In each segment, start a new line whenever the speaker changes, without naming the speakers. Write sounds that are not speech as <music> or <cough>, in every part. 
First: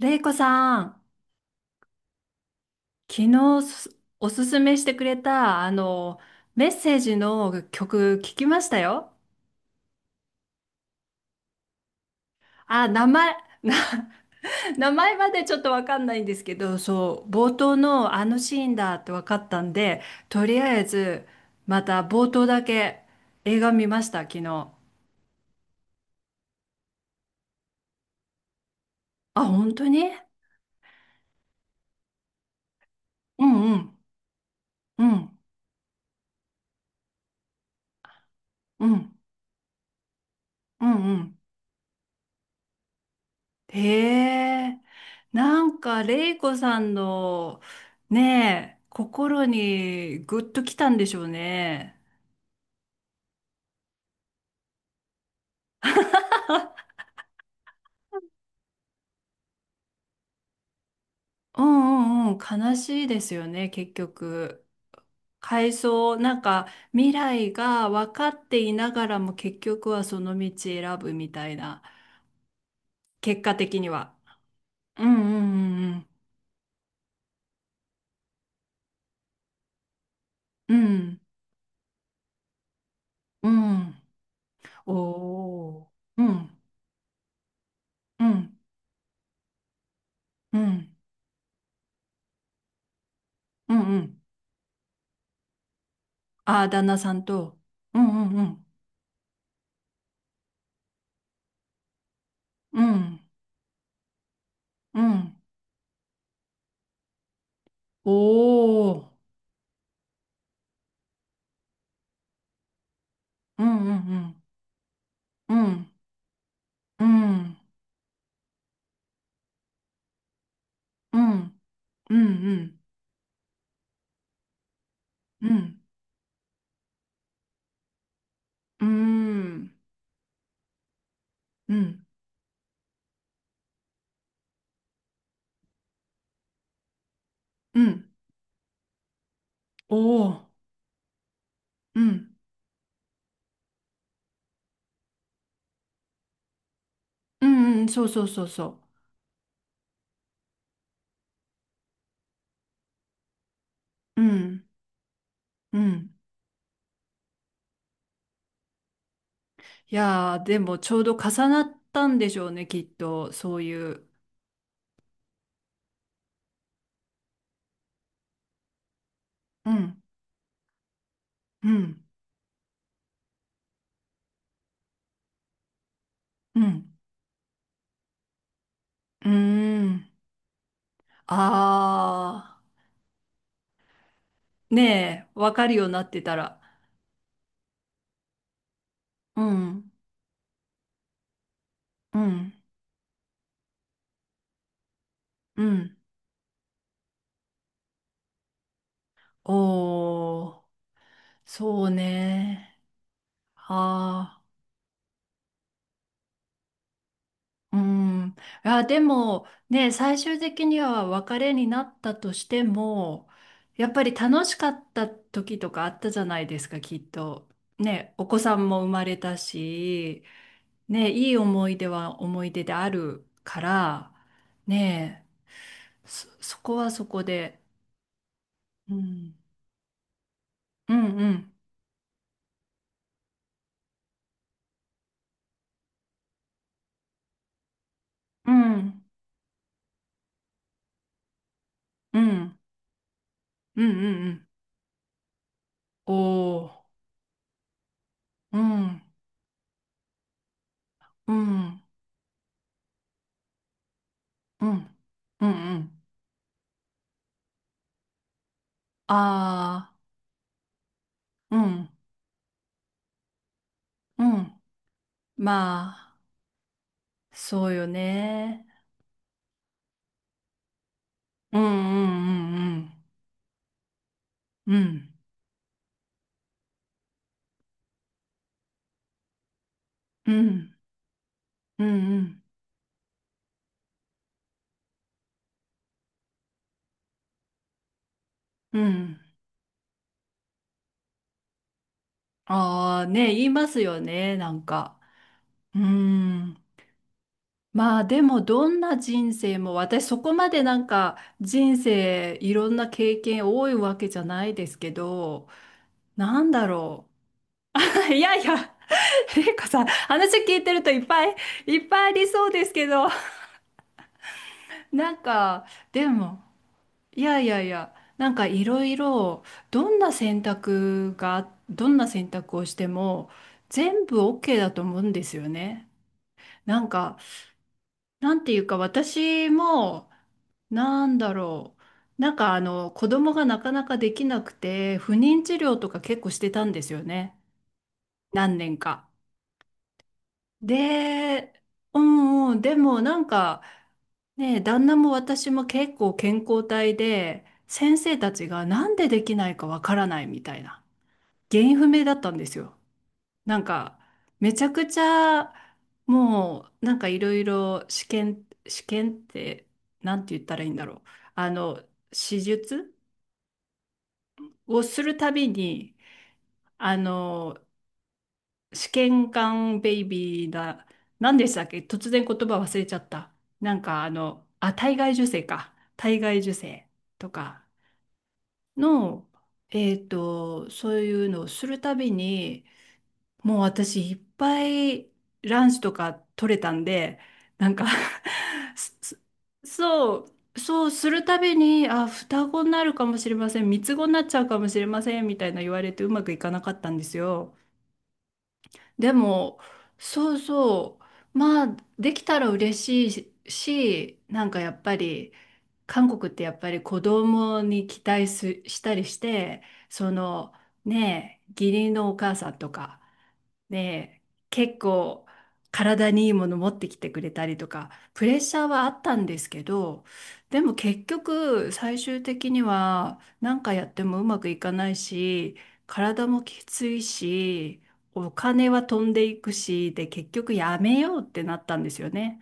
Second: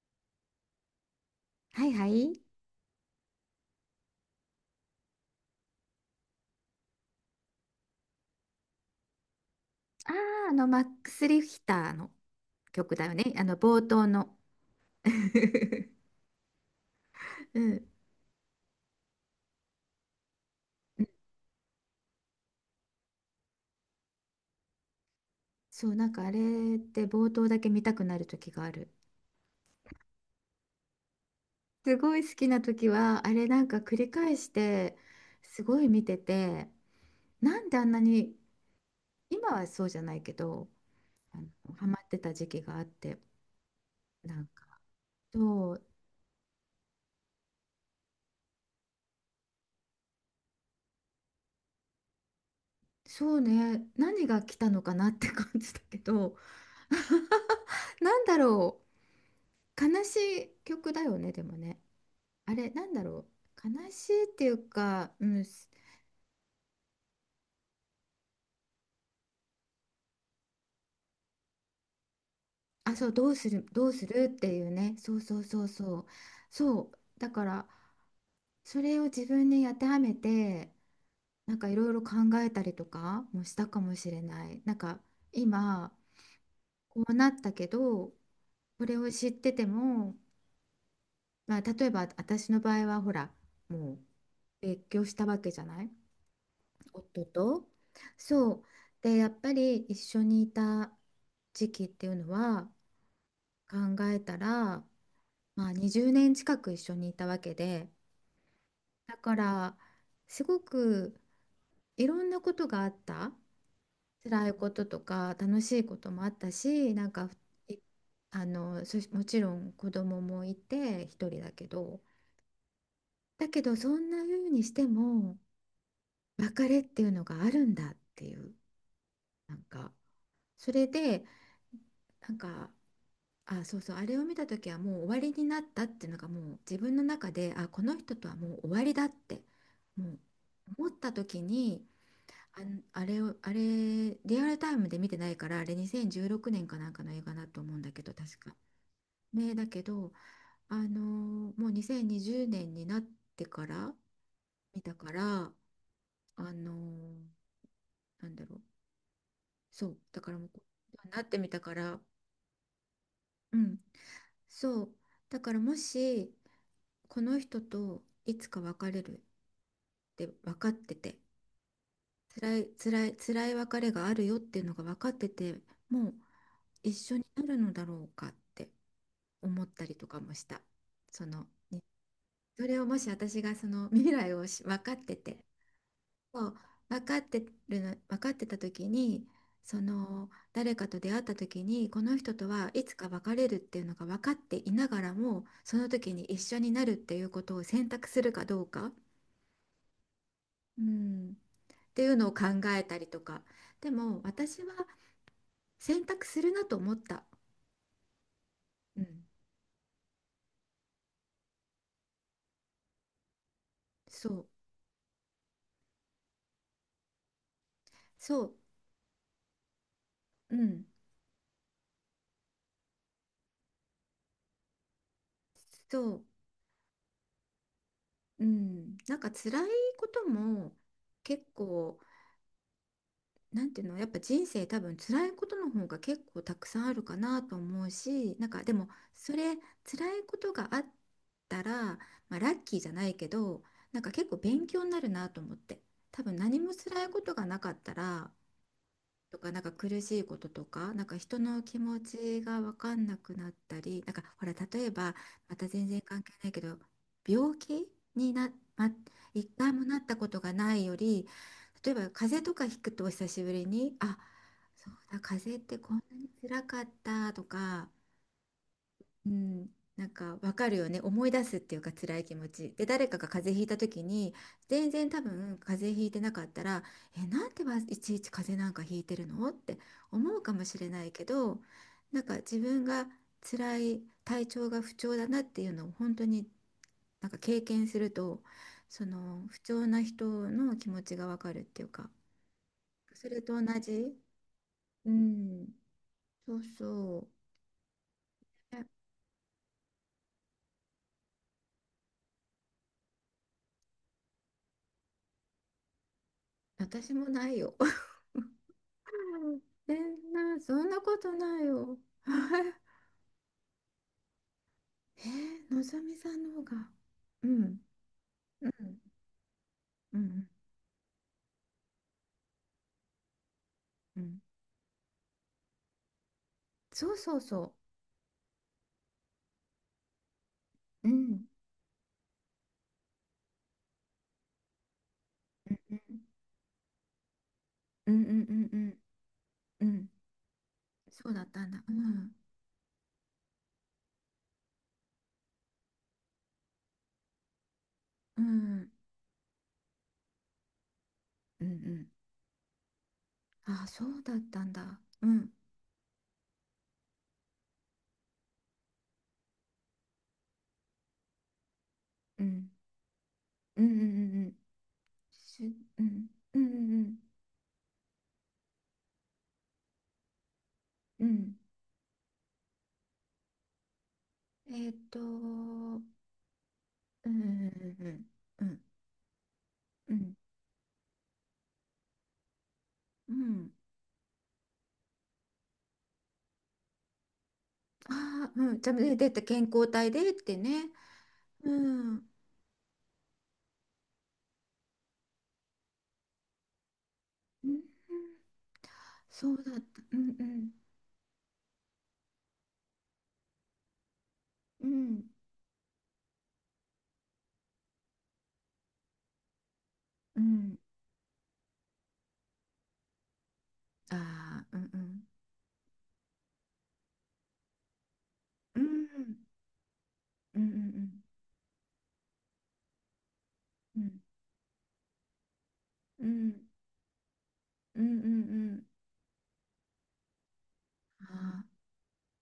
れいこさん、
はいはい。
昨日おすすめしてくれた、メッセージの曲聞きましたよ。
ああ、マックス・リヒターの
あ、
曲
名
だよ
前、
ね。冒頭の。
<laughs> 名前までちょっとわかん
<laughs>
ないんですけど、そう、冒
う
頭
ん。
のあのシーンだってわかったんで、とりあえず、また冒頭だけ映画見ました、昨日。
そう、なんかあれって冒頭だけ見たくなる時がある。
あ、本当に。
すごい好きな時は、あ
う
れなん
んう
か繰
ん、
り返して、
うん、
すごい見てて、なんであんなに、
うん、
今はそうじゃないけど、
うん、うん。
あの、ハマってた時期があって、
へ
なん
え、
か、
な
そ
ん
う、
か、レイコさんの、ねえ、心にグッときたんでしょうね。
そうね、何が来たのかなって感じだけど、なんだろう、悲しい曲だよね、でも
う
ね。
んうんう
あ
ん、
れ、
悲
なんだ
しいで
ろ
すよね、
う。悲
結
しいってい
局。
うか、うん、
回想、なんか、未来が分かっていながらも結局はその道選ぶみたいな、
あ、そう、どう
結
す
果
る、
的
ど
に
うす
は。
るっていうね。
うん
そうそ
う
うそう
んう
そ
ん
う。そう。だから、それを自分に当てはめて、
うん。
なんかいろいろ考えたりとかも
う
した
ん。
か
う
も
ん。
しれない。なんか、
おー。
今、
うん
こうなったけど、
うん
これを知ってても、
うん
まあ、例えば私の場合は、ほら、
うん
も
う
う
ん。
別居したわけじゃない。
ああ、旦那さん
夫
と。
と。
うんうんう
そう。
ん。
で、やっぱり一緒にいた時期っていうのは、
うん。
考えたら、
うん。
まあ、20年近く一緒にいたわけで、
おー。
だからすごくいろんなことがあった。
うんうん
辛いこととか
うん。
楽
う
しい
ん。
こともあったし、
う
なんか
ん。
いもちろん子供もいて
う
一人だ
ん
けど、
うん。
だけどそんな風にしても
うん。
別れっていうのがあるんだっていう、
う
なん
ん。
かそれで、なんか、あ、そうそう、あれを見た時はもう終わりになったっていうのがもう自分の中で、あ、
う
この
ん。
人とはもう終わりだって、もう
おー。
思った時に、
うん。
あれを、あれ、リアルタイムで見てないから、あれ2016年かなんかの映画
う
だと思う
ん
ん
うん。
だけ
そう
ど、
そう
確
そう
か。
そ
ね、だけど、もう2020年にじゅうねんになってから
う。うん。
見たから、
うん。
あのーなんだろう、そ
い
う、だか
や
ら
ー、
も
でもちょう
う、
ど
なって
重
みた
なっ
から、
たんでしょうね、きっと。そ
う
う
ん、
いう。
そう、だからもし、この人といつか別れるっ
うん。
て分かってて、
うん。
辛い辛い辛い別れがあるよっていうのが分かってて、もう
うん。
一緒になるのだろうかって
うー
思ったりと
ん。
かもした。その、ね、
あ
それをもし私がその未来を
ー。
分かって
ねえ、
て、
わかるようになってた
そう、
ら。
分かって分かってた時に、
う
そ
ん。
の誰かと出会った時にこの
う
人と
ん。
はいつか別れるっていうのが分かっていながらも
う
その
ん。
時に一緒になるっていうことを選択するかどうか、
おー。
うん、っ
そう
ていうのを考
ね。
えたりとか。でも
あ
私は選択するなと思った。
あ、うん。あ、で
うん、
もね、最終的には別れになったとしても、やっぱり
そ
楽
う
しかった時とかあったじゃないですか、きっと。ね、お
そ
子さ
う、
んも生まれたし、
うん、
ね、いい思い出は思い出であるから、ね、
そう、
そこはそこで、
う
う
ん、なんか
ん、
辛いことも
うんう
結
ん
構、なんていうの、やっぱ人生多分辛いことの方が結構たくさんあるかなと思うし、な
う
んかでも
ん
それ辛いことがあったら、
うんう
まあ、ラ
ん
ッキーじゃないけど、
うんう
なんか結構
ん
勉強になるなと思って。
お
多分何も
ー
辛いことがなかったら
うん
とか、なんか苦しいこととか、なんか
う
人の気
ん
持ちが分かんなくなったり、なんかほら、
う
例え
ん、
ば、
うん、
また
う
全然
ん。
関係ないけど、病気にな、ま、一回も
あ
なったことがないより、
あ、うん、
例えば風邪とかひくと久しぶりに、あ、
うん。
そうだ、風邪って
ま
こんな
あ、
に辛かったと
そうよ
か、
ね。
うん、なんかわかるよね。思い出す
う
っ
ん、
ていうか、辛
う
い気持ちで
ん、
誰かが風邪ひいた時に、
うん、う
全然
ん。
多分風邪ひいてなかったら「え、なんでいちいち風邪なんかひいてるの？」って
う
思うかも
ん、
しれないけど、
うん、う
なんか
ん、
自分が辛い、体調が不調だなっていうのを本当になんか経験すると、
う
そ
ん。
の不調な人の気持ちがわかるっていうか、
ああ、ね、
それ
言い
と
ま
同
すよ
じ。
ね、なんか。
うん、
うー
そう
ん。
そう。
まあ、でも、どん
え、
な人生も、私、そこまでなんか、人生、いろんな経験多いわけじゃないですけど、なんだろ
私もないよ。
う。<laughs> いやいや、玲子さん、話聞いて
そ
る
ん
とい
な
っ
こ
ぱ
と
い
ない
いっ
よ。
ぱいありそう
は
です
い。
けど、なん
え
か、
のぞ
で
みさ
も、
んの方が。
いやい
う
やい
ん、
や、なんかい
う
ろい
ん、
ろ、
うん、
どんな選択をしても、全部
うん。
OK だと思うんですよね。なん
そう
か、
そうそ
なんていうか、私も、な
う。う
んだ
ん、
ろう、なんか子供がなかなかできなくて、不妊治
う
療とか
ん、
結構してたんですよね。
うん、うん、う
何
ん、う
年
ん。
か。
うんうん。そうだっ
で、
たんだ。う
う
ん、
んうん、でもなんか、ねえ、旦那も私も結構健康体で、先生た
う
ちがな
ん、
んでできないかわからないみたいな、原
うん、う
因不明
ん。
だったんですよ。なん
あ、
か、
そうだっ
めち
た
ゃ
ん
くち
だ。うん、
ゃ、もう、なんかいろいろ試験って、なんて言ったらいいんだろう。あの、手
うん、
術
うん、うん、うん。
をするたび
しゅ、
に、
うん、うん、
あ
うん、
の、試験管ベイビーだ、
うん。う
何でし
ん。
たっけ突然言葉忘れちゃった。なんかあ、体外受精か。
うん、
体外受精と
う
か。
ん、うん、
の、えっ
うん、うん、
と、そういうのをするたびに、
うん。う
もう
ん。
私いっぱいランチとか取れたんで、なんか
ああ、う
<laughs>
ん、じゃあ、
す
ね、
す
出て健康体
そ
でって
う、そ
ね。
うするたび
う
に、あ、
ん。
双子になるかもしれません、三つ子になっちゃうかもしれません、みたいな言われてうまくいかなかったんですよ。
うん。
で
そう
も、
だった。うん
そう
うん。
そう、まあ、できたら嬉しいし、なんかやっ
う
ぱ
ん。
り、韓国ってやっぱり子供に期待したりして、そ
う
の
ん。
ねえ、義理のお母さんとか、ねえ、
ああ、う
結
んうん。
構体にいいもの持ってきてくれたりとか、プレッシャー
う
はあっ
ん。
たんですけど、
う
で
んう
も結
ん
局最終的には何かやっ
う
ても
ん。
うまくいかないし、体
う
も
ん。
きついし、
うんうんう
お金は
ん。
飛んでいくし、で結局やめようっ
あ
てなっ
あ、
たんですよね。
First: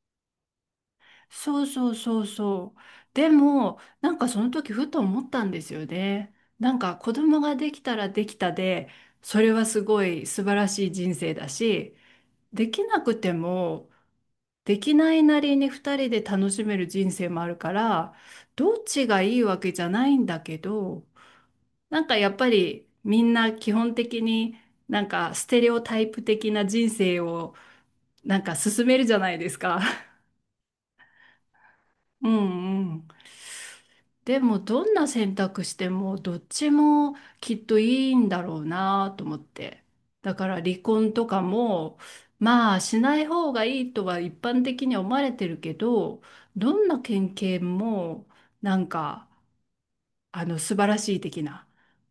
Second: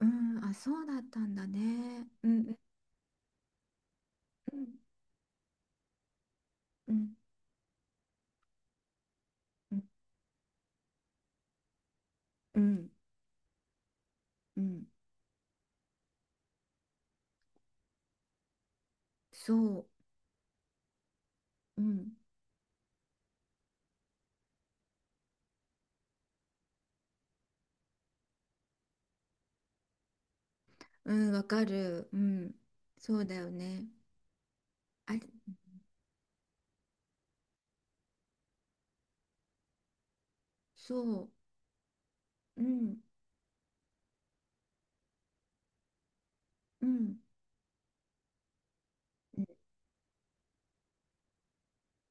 うん。あ、そうだったんだ
そうそう
ね。
そう
うんう
そう。でも、なんかその
ん
時ふと思ったんですよね。なん
う
か子
ん
供ができたらできたで、それは
う
す
ん
ごい素晴らしい人生だし、
う
でき
ん
なくても、
う
で
ん。
きないなりに二人で楽しめる人生もあるから、どっちがいいわけじ
そ
ゃないんだけど、
う。う
なん
ん。
かやっぱりみんな基本的になんかステレオタイプ的な人生をなんか進めるじゃないですか。
うん、わかる。う
<laughs> うん
ん。
うん。
そうだよね。
でもどんな
あれ、
選択してもどっちもきっといいんだろうなと思って。だから離
そ
婚とかも
う。う
まあ
ん。
しない方がいいとは一般的には思われてるけど、ど
う
んな
ん。
県警もなんか素晴らしい的な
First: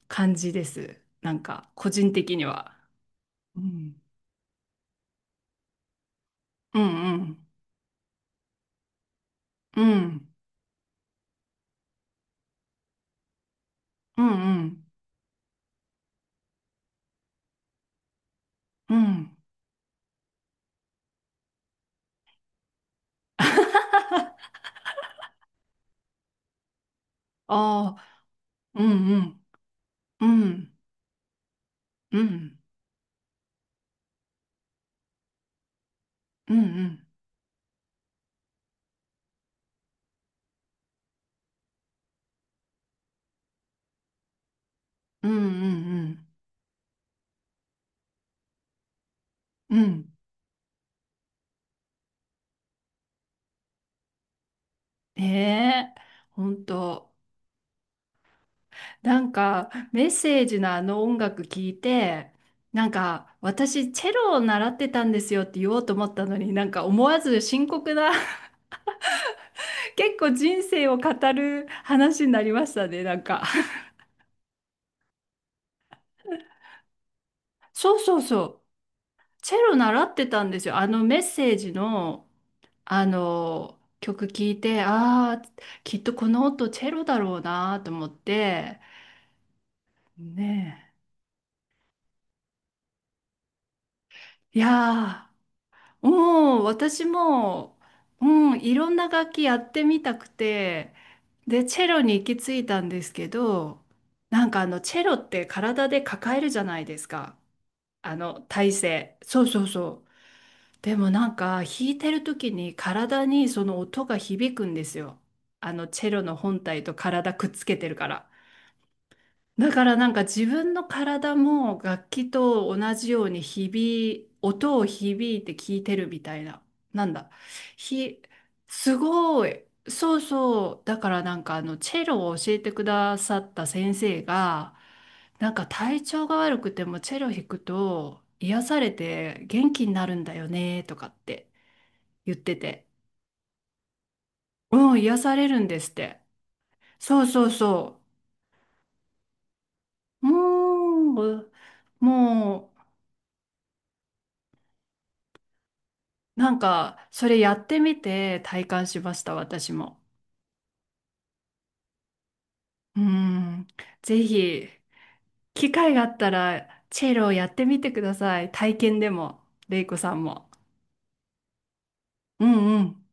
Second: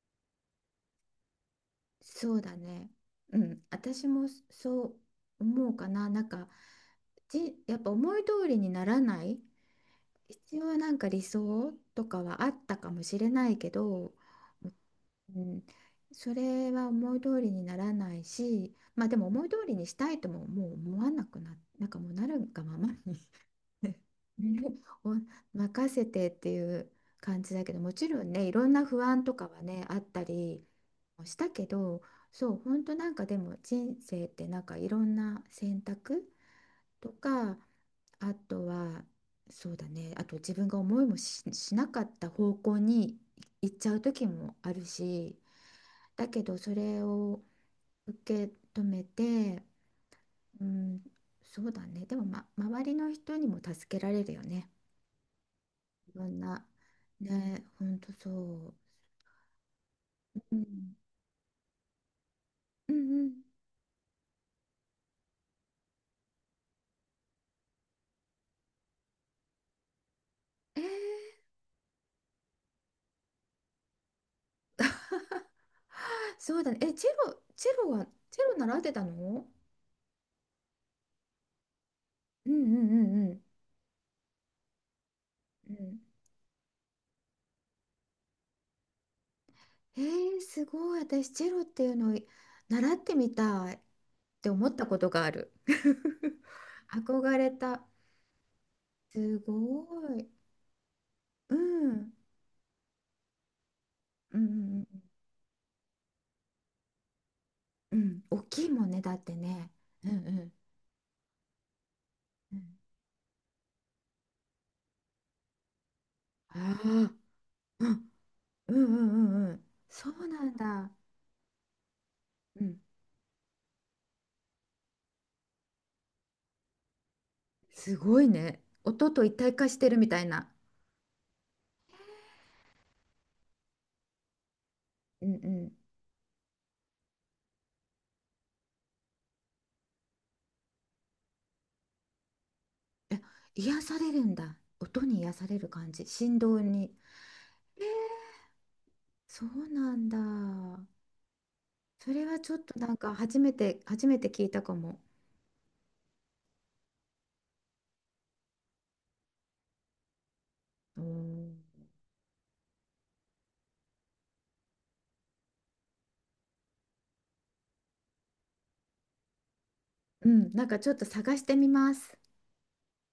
感じです。なんか個人
そ
的
う
に
だ
は。
ね。う
う
ん、
ん
私もそう思うかな。なんか、
うんうん
やっぱ思い通りにならない、
うん
必要、なんか理想とかはあったかもしれないけど、
うん
うん、それは思い通りにならないし、
うん
まあ
う
でも
ん
思い通りにしたいとももう思わなくな、なんかもうなるがままに <laughs> ね、お任せてっていう感じだけど、も
あ
ちろ
あ
んね、いろん
ーう
な不
んう
安と
ん
かはね、あった
う
り。
ん
したけど。
う
そ
ん
う、本当、なんかでも人生ってなんかいろんな選択
うんうん
とか、あとは、そうだね、あと自分が思いもし、しなかった方向に行っちゃう時もある
うんう
し。
んう
だ
ん
けどそれを受け止めて。
うん。
うん、そうだね。でも、ま、周りの人にも助けられるよね、
ねえ、
いろん
本
な。
当。
ね、本当そう、
なんか、メッセー
う
ジのあ
ん、
の音楽聞いて、なん
うんうん。
か、私、チェロを習ってたんですよって言おうと思ったのに、なんか思わず深刻な、<laughs> 結構人
え
生を語
ー
る話になりましたね、なんか。
そうだね。え、チェ
<laughs>
ロ
そう
は、
そう
チ
そ
ェロ
う。
習ってたの。
チェロ習ってたんですよ。あのメッセージの、
うんうんうんうん。
曲聞いて、ああ、
う
き
ん。
っとこの音チェロだろうなと思って、
す
ね
ごい。私、チェロっていうのを習ってみたいって
え。い
思ったことが
やー。
ある。
う
<laughs>
ん、私
憧れ
も、
た。
うん、いろんな楽
す
器やって
ご
みたく
い。
て、
う
で、チェロ
ん。
に行き着いたんですけど、
うん
な
う
んか
ん
チェロって体で抱えるじゃないですか。
うんうん。大きい
体
もんね、だ
勢。
って
そうそう
ね。
そ
う
う。
んうん
でもなんか、弾いてる時
うん。
に体にその音が響くんですよ。チェロの本
あ
体
あ、
と体くっつけて
う
るか
ん
ら。
うんうんうんうん。
だからな
そ
んか
うな
自
ん
分の
だ。
体も楽器
う
と
ん。
同じように音を響いて聞いてるみたいな。なんだ。
す
ひ、
ごいね。
す
音と一
ご
体
い。
化してるみ
そ
た
う
いな。
そう。だからなんかチェロを教えてくださった先生が、
うんう
なんか
ん。
体調が悪くてもチェロ弾くと癒されて元気になるんだよねとかって言ってて。
え、癒されるんだ。
うん、
音
癒
に癒
され
さ
る
れ
ん
る
です
感
っ
じ。
て。
振動に。
そうそう
え
そ
ー、そうなん
う。
だ。
もう、
それはちょっ
も
と、
う、
なんか初めて聞いたかも。
なんか、それやってみて体感しました、私も。
うん、
うん。ぜひ、機会があったら、チェロをやってみてください。体験でも、レイコさん
う
も。
ん。なんかちょっと探してみます。
うんうん。